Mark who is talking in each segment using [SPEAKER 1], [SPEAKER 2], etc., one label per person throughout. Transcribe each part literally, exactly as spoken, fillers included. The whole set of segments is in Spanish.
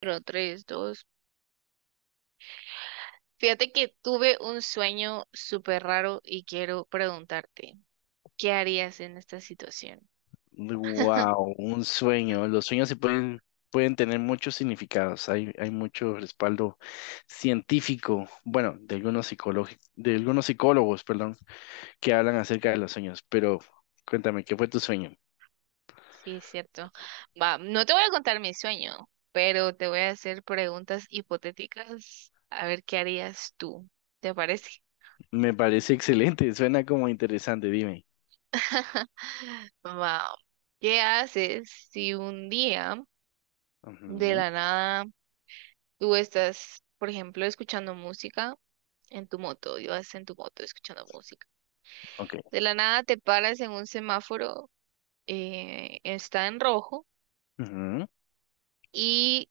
[SPEAKER 1] Pero tres, dos. Fíjate que tuve un sueño súper raro y quiero preguntarte, ¿qué harías en esta situación?
[SPEAKER 2] Wow, un sueño. Los sueños se pueden, pueden tener muchos significados. Hay, hay mucho respaldo científico, bueno, de algunos psicologi- de algunos psicólogos, perdón, que hablan acerca de los sueños. Pero cuéntame, ¿qué fue tu sueño?
[SPEAKER 1] Sí, es cierto. Va, no te voy a contar mi sueño, pero te voy a hacer preguntas hipotéticas a ver qué harías tú. ¿Te parece?
[SPEAKER 2] Me parece excelente, suena como interesante, dime.
[SPEAKER 1] Va, ¿qué haces si un día de
[SPEAKER 2] Ujú,
[SPEAKER 1] la nada tú estás, por ejemplo, escuchando música en tu moto, ibas en tu moto escuchando música?
[SPEAKER 2] ok.
[SPEAKER 1] De la nada te paras en un semáforo, eh, está en rojo
[SPEAKER 2] Ujú,
[SPEAKER 1] y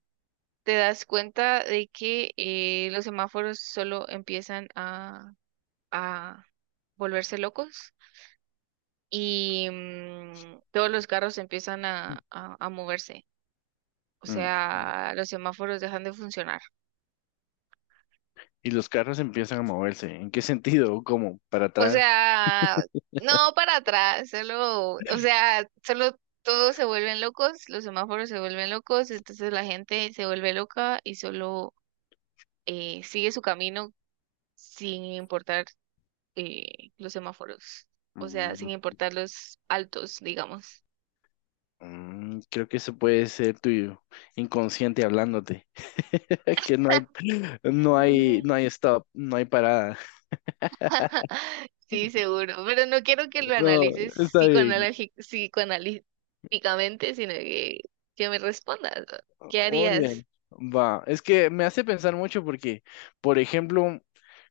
[SPEAKER 1] te das cuenta de que eh, los semáforos solo empiezan a, a volverse locos y mm, todos los carros empiezan a, a, a moverse. O
[SPEAKER 2] mm.
[SPEAKER 1] sea, los semáforos dejan de funcionar.
[SPEAKER 2] Y los carros empiezan a moverse. ¿En qué sentido? ¿Cómo? ¿Para
[SPEAKER 1] O
[SPEAKER 2] atrás?
[SPEAKER 1] sea, no para atrás, solo, o sea, solo todos se vuelven locos, los semáforos se vuelven locos, entonces la gente se vuelve loca y solo eh, sigue su camino sin importar eh, los semáforos, o sea, sin importar los altos, digamos.
[SPEAKER 2] Mm, creo que eso puede ser tu inconsciente hablándote. Que no hay, no hay, no
[SPEAKER 1] Mm.
[SPEAKER 2] hay stop, no hay parada.
[SPEAKER 1] Sí, seguro, pero no quiero que lo
[SPEAKER 2] No,
[SPEAKER 1] analices
[SPEAKER 2] está bien.
[SPEAKER 1] psicoanalagi- psicoanalíticamente, sino que, que me respondas, ¿no? ¿Qué
[SPEAKER 2] Muy bien.
[SPEAKER 1] harías?
[SPEAKER 2] Va. Es que me hace pensar mucho porque, por ejemplo,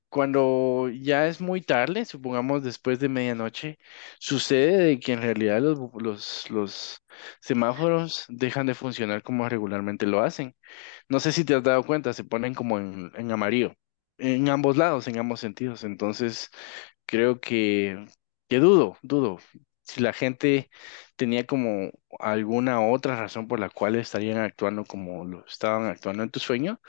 [SPEAKER 2] cuando ya es muy tarde, supongamos después de medianoche, sucede de que en realidad los, bu- los, los semáforos dejan de funcionar como regularmente lo hacen. No sé si te has dado cuenta, se ponen como en, en amarillo, en ambos lados, en ambos sentidos. Entonces, creo que, que dudo, dudo. Si la gente tenía como alguna otra razón por la cual estarían actuando como lo estaban actuando en tu sueño,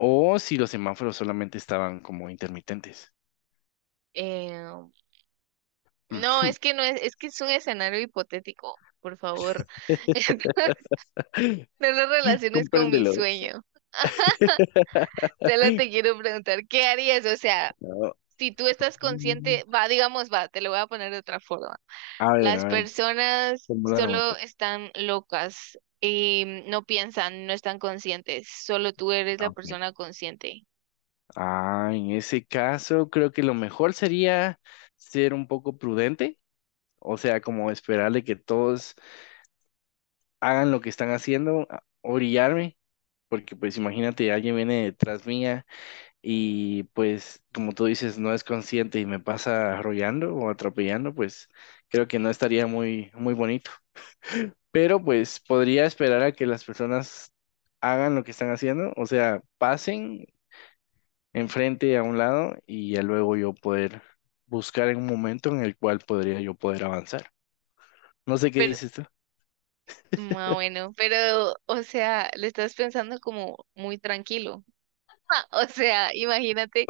[SPEAKER 2] o si los semáforos solamente estaban como intermitentes.
[SPEAKER 1] Eh, no,
[SPEAKER 2] Ujú.
[SPEAKER 1] es que no es, es que es un escenario hipotético, por favor. No lo relaciones con mi
[SPEAKER 2] Compréndelo.
[SPEAKER 1] sueño. Solo te quiero preguntar, ¿qué harías? O sea,
[SPEAKER 2] No.
[SPEAKER 1] si tú estás
[SPEAKER 2] Mm,
[SPEAKER 1] consciente, va, digamos, va, te lo voy a poner de otra forma.
[SPEAKER 2] A ver,
[SPEAKER 1] Las
[SPEAKER 2] a ver,
[SPEAKER 1] personas
[SPEAKER 2] formúlalo
[SPEAKER 1] solo
[SPEAKER 2] mejor.
[SPEAKER 1] están locas y no piensan, no están conscientes, solo tú eres
[SPEAKER 2] Ah,
[SPEAKER 1] la
[SPEAKER 2] ok.
[SPEAKER 1] persona consciente.
[SPEAKER 2] Ah, en ese caso, creo que lo mejor sería ser un poco prudente, o sea, como esperarle que todos hagan lo que están haciendo, a- orillarme, porque pues imagínate, alguien viene detrás mía y pues, como tú dices, no es consciente y me pasa arrollando o atropellando, pues creo que no estaría muy, muy bonito. Pero pues podría esperar a que las personas hagan lo que están haciendo, o sea, pasen enfrente a un lado y ya luego yo poder buscar en un momento en el cual podría yo poder avanzar. No sé qué
[SPEAKER 1] Pero,
[SPEAKER 2] dices tú.
[SPEAKER 1] ah, bueno, pero, o sea, le estás pensando como muy tranquilo. O sea, imagínate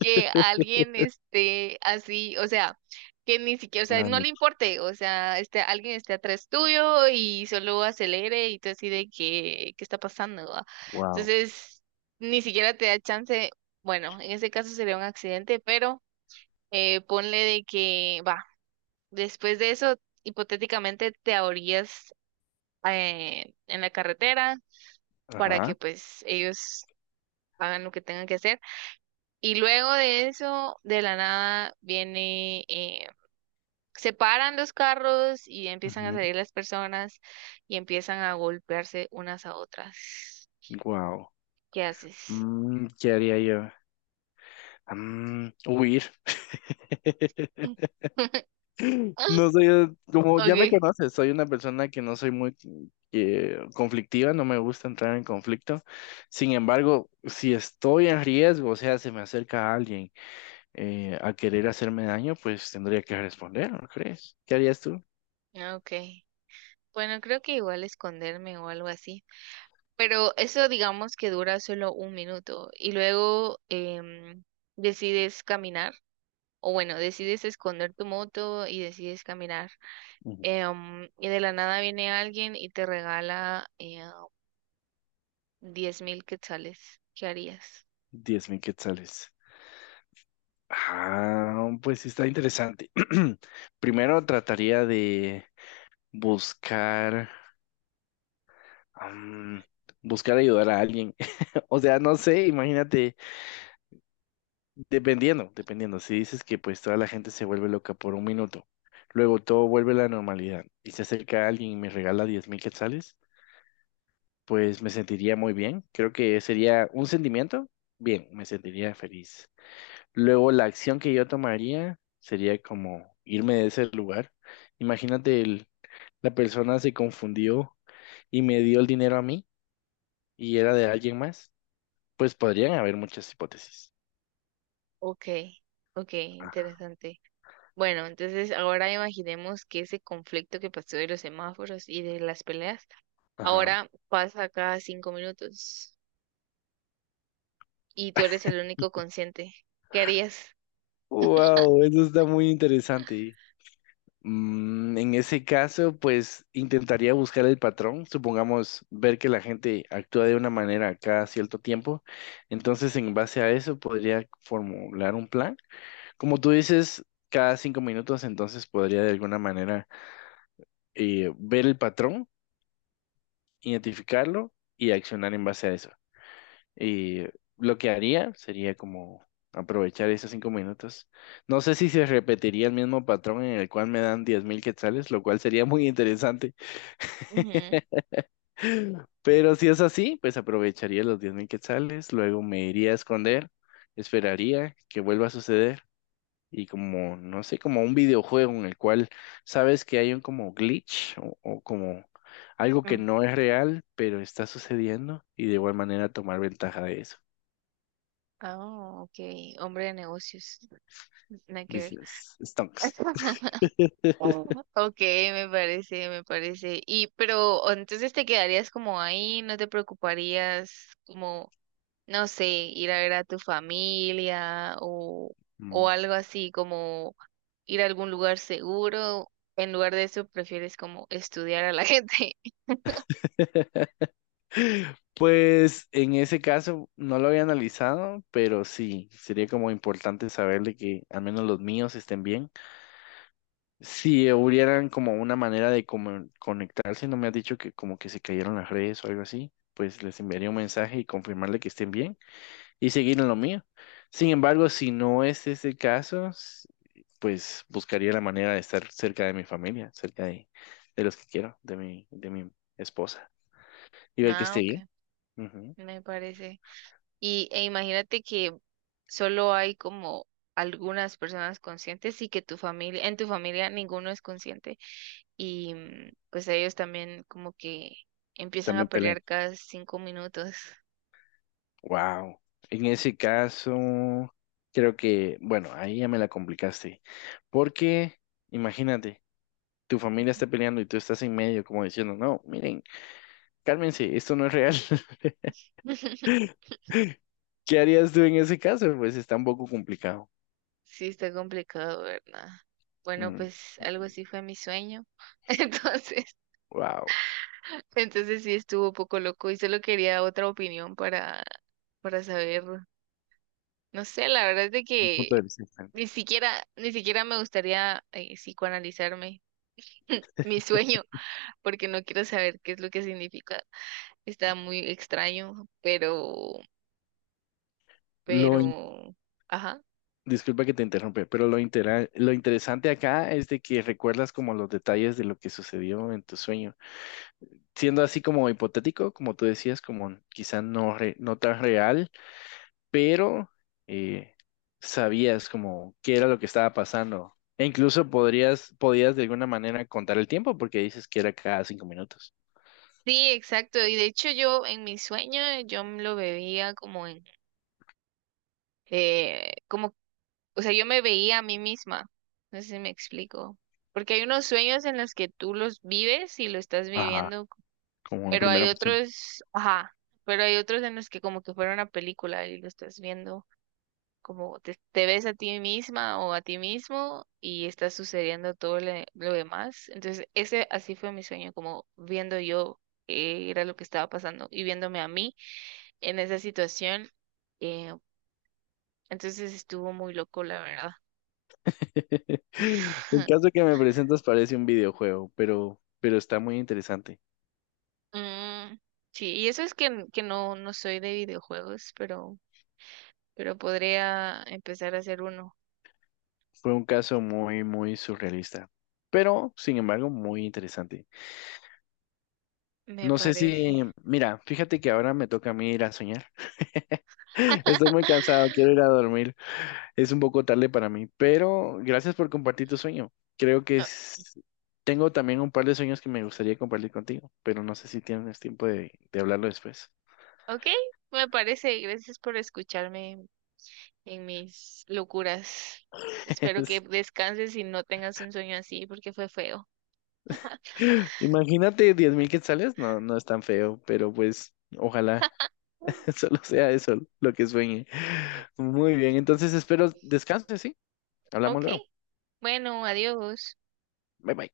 [SPEAKER 1] que alguien esté así, o sea, que ni siquiera, o sea, no le importe, o sea, este, alguien esté atrás tuyo y solo acelere y tú así de que, ¿qué está pasando?, ¿va?
[SPEAKER 2] wow.
[SPEAKER 1] Entonces, ni siquiera te da chance, bueno, en ese caso sería un accidente, pero eh, ponle de que, va, después de eso, hipotéticamente te ahorías eh, en la carretera para
[SPEAKER 2] Ajá.
[SPEAKER 1] que pues ellos hagan lo que tengan que hacer. Y luego de eso, de la nada, viene, eh, se paran los carros y empiezan a salir las personas y empiezan a golpearse unas a otras.
[SPEAKER 2] Wow.
[SPEAKER 1] ¿Qué haces?
[SPEAKER 2] ¿qué haría yo? Mm, huir. No soy, como ya me
[SPEAKER 1] Okay,
[SPEAKER 2] conoces, soy una persona que no soy muy eh, conflictiva, no me gusta entrar en conflicto. Sin embargo, si estoy en riesgo, o sea, se me acerca alguien eh, a querer hacerme daño, pues tendría que responder, ¿no crees? ¿Qué harías tú?
[SPEAKER 1] okay. Bueno, creo que igual esconderme o algo así. Pero eso digamos que dura solo un minuto y luego em, decides caminar. O bueno, decides esconder tu moto y decides caminar.
[SPEAKER 2] Ujú.
[SPEAKER 1] em, y de la nada viene alguien y te regala eh, diez mil quetzales. ¿Qué harías?
[SPEAKER 2] Diez mil quetzales. Ah, pues sí, está interesante. Primero trataría de buscar, am, buscar ayudar a alguien. O sea, no sé, imagínate, dependiendo, dependiendo. Si dices que pues toda la gente se vuelve loca por un minuto, luego todo vuelve a la normalidad y se acerca alguien y me regala diez mil quetzales, pues me sentiría muy bien. Creo que sería un sentimiento, bien, me sentiría feliz. Luego la acción que yo tomaría sería como irme de ese lugar. Imagínate, el- la persona se confundió y me dio el dinero a mí y era de alguien más. Pues podrían haber muchas hipótesis.
[SPEAKER 1] Ok, ok,
[SPEAKER 2] Ah,
[SPEAKER 1] interesante. Bueno, entonces ahora imaginemos que ese conflicto que pasó de los semáforos y de las peleas,
[SPEAKER 2] Ajá.
[SPEAKER 1] ahora pasa cada cinco minutos y tú eres el único consciente. ¿Qué harías?
[SPEAKER 2] Wow, eso está muy interesante. Mm, en ese caso, pues intentaría buscar el patrón, supongamos ver que la gente actúa de una manera cada cierto tiempo, entonces en base a eso podría formular un plan. Como tú dices, cada cinco minutos, entonces podría de alguna manera eh, ver el patrón, identificarlo y accionar en base a eso. Y lo que haría sería como aprovechar esos cinco minutos. No sé si se repetiría el mismo patrón en el cual me dan diez mil quetzales, lo cual sería muy interesante.
[SPEAKER 1] Ujú.
[SPEAKER 2] Pero si es así, pues aprovecharía los diez mil quetzales, luego me iría a esconder, esperaría que vuelva a suceder y como, no sé, como un videojuego en el cual sabes que hay un como glitch o, o como algo que
[SPEAKER 1] Mm.
[SPEAKER 2] no es real, pero está sucediendo y de igual manera tomar ventaja de eso.
[SPEAKER 1] Ah, ok, hombre de negocios, nada que ver.
[SPEAKER 2] Business stunks.
[SPEAKER 1] Oh, ok, me parece, me parece. Y pero o entonces te quedarías como ahí, no te preocuparías como, no sé, ir a ver a tu familia o, o
[SPEAKER 2] Mm.
[SPEAKER 1] algo así, como ir a algún lugar seguro. En lugar de eso, prefieres como estudiar a la gente.
[SPEAKER 2] Pues en ese caso no lo había analizado, pero sí, sería como importante saberle que al menos los míos estén bien si hubieran como una manera de como conectarse, no me ha dicho que como que se cayeron las redes o algo así, pues les enviaría un mensaje y confirmarle que estén bien y seguir en lo mío. Sin embargo, si no es ese el caso, s- pues buscaría la manera de estar cerca de mi familia, cerca de, de los que quiero, de mi, de mi esposa y ver que
[SPEAKER 1] Ah,
[SPEAKER 2] esté bien.
[SPEAKER 1] ok,
[SPEAKER 2] Ujú.
[SPEAKER 1] me parece. Y e imagínate que solo hay como algunas personas conscientes y que tu familia, en tu familia ninguno es consciente. Y mm, pues ellos también como que empiezan
[SPEAKER 2] También
[SPEAKER 1] a
[SPEAKER 2] peleé.
[SPEAKER 1] pelear cada cinco minutos.
[SPEAKER 2] Wow. En ese caso, creo que, bueno, ahí ya me la complicaste, porque imagínate. tu familia está peleando y tú estás en medio como diciendo, no, miren, cálmense, esto no es real. ¿Qué harías tú en ese caso? Pues está un poco complicado.
[SPEAKER 1] Sí, está complicado, ¿verdad? Bueno,
[SPEAKER 2] Mm,
[SPEAKER 1] pues algo así fue mi sueño. Entonces,
[SPEAKER 2] wow,
[SPEAKER 1] entonces sí estuvo un poco loco y solo quería otra opinión para, para saber. No sé, la verdad es de
[SPEAKER 2] un
[SPEAKER 1] que
[SPEAKER 2] punto de vista
[SPEAKER 1] ni
[SPEAKER 2] interesante.
[SPEAKER 1] siquiera, ni siquiera me gustaría eh, psicoanalizarme mi sueño, porque no quiero saber qué es lo que significa. Está muy extraño, pero
[SPEAKER 2] Lo in-
[SPEAKER 1] pero, ajá.
[SPEAKER 2] Disculpa que te interrumpe, pero lo, intera- lo interesante acá es de que recuerdas como los detalles de lo que sucedió en tu sueño. Siendo así como hipotético, como tú decías, como quizá no, re- no tan real, pero eh, sabías como qué era lo que estaba pasando. E incluso podrías, podías de alguna manera contar el tiempo porque dices que era cada cinco minutos.
[SPEAKER 1] Sí, exacto. Y de hecho yo en mis sueños yo me lo veía como en, eh, como, o sea, yo me veía a mí misma. No sé si me explico. Porque hay unos sueños en los que tú los vives y lo estás
[SPEAKER 2] Ajá,
[SPEAKER 1] viviendo,
[SPEAKER 2] como en
[SPEAKER 1] pero
[SPEAKER 2] primera
[SPEAKER 1] hay
[SPEAKER 2] persona.
[SPEAKER 1] otros, ajá, pero hay otros en los que como que fuera una película y lo estás viendo. Como te, te ves a ti misma o a ti mismo y está sucediendo todo le- lo demás. Entonces, ese así fue mi sueño, como viendo yo qué era lo que estaba pasando y viéndome a mí en esa situación. eh, entonces estuvo muy loco, la verdad.
[SPEAKER 2] El caso que me presentas parece un videojuego, pero, pero está muy interesante.
[SPEAKER 1] Mm, sí, y eso es que, n- que no, no soy de videojuegos, pero, pero podría empezar a hacer uno,
[SPEAKER 2] Fue un caso muy, muy surrealista, pero sin embargo muy interesante.
[SPEAKER 1] me
[SPEAKER 2] No sé
[SPEAKER 1] parece.
[SPEAKER 2] si, mira, fíjate que ahora me toca a mí ir a soñar. Estoy muy cansado, quiero ir a dormir. Es un poco tarde para mí, pero gracias por compartir tu sueño. Creo que
[SPEAKER 1] Ah,
[SPEAKER 2] es- tengo también un par de sueños que me gustaría compartir contigo, pero no sé si tienes tiempo de, de hablarlo después.
[SPEAKER 1] ok, me parece. Gracias por escucharme en mis locuras. Espero que descanses y no tengas un sueño así porque fue feo.
[SPEAKER 2] Es- Imagínate diez mil quetzales, no, no es tan feo, pero pues ojalá solo sea eso lo que sueñe. Muy bien, entonces espero descanses, ¿sí? Hablamos
[SPEAKER 1] Ok,
[SPEAKER 2] luego.
[SPEAKER 1] bueno, adiós.
[SPEAKER 2] Bye bye.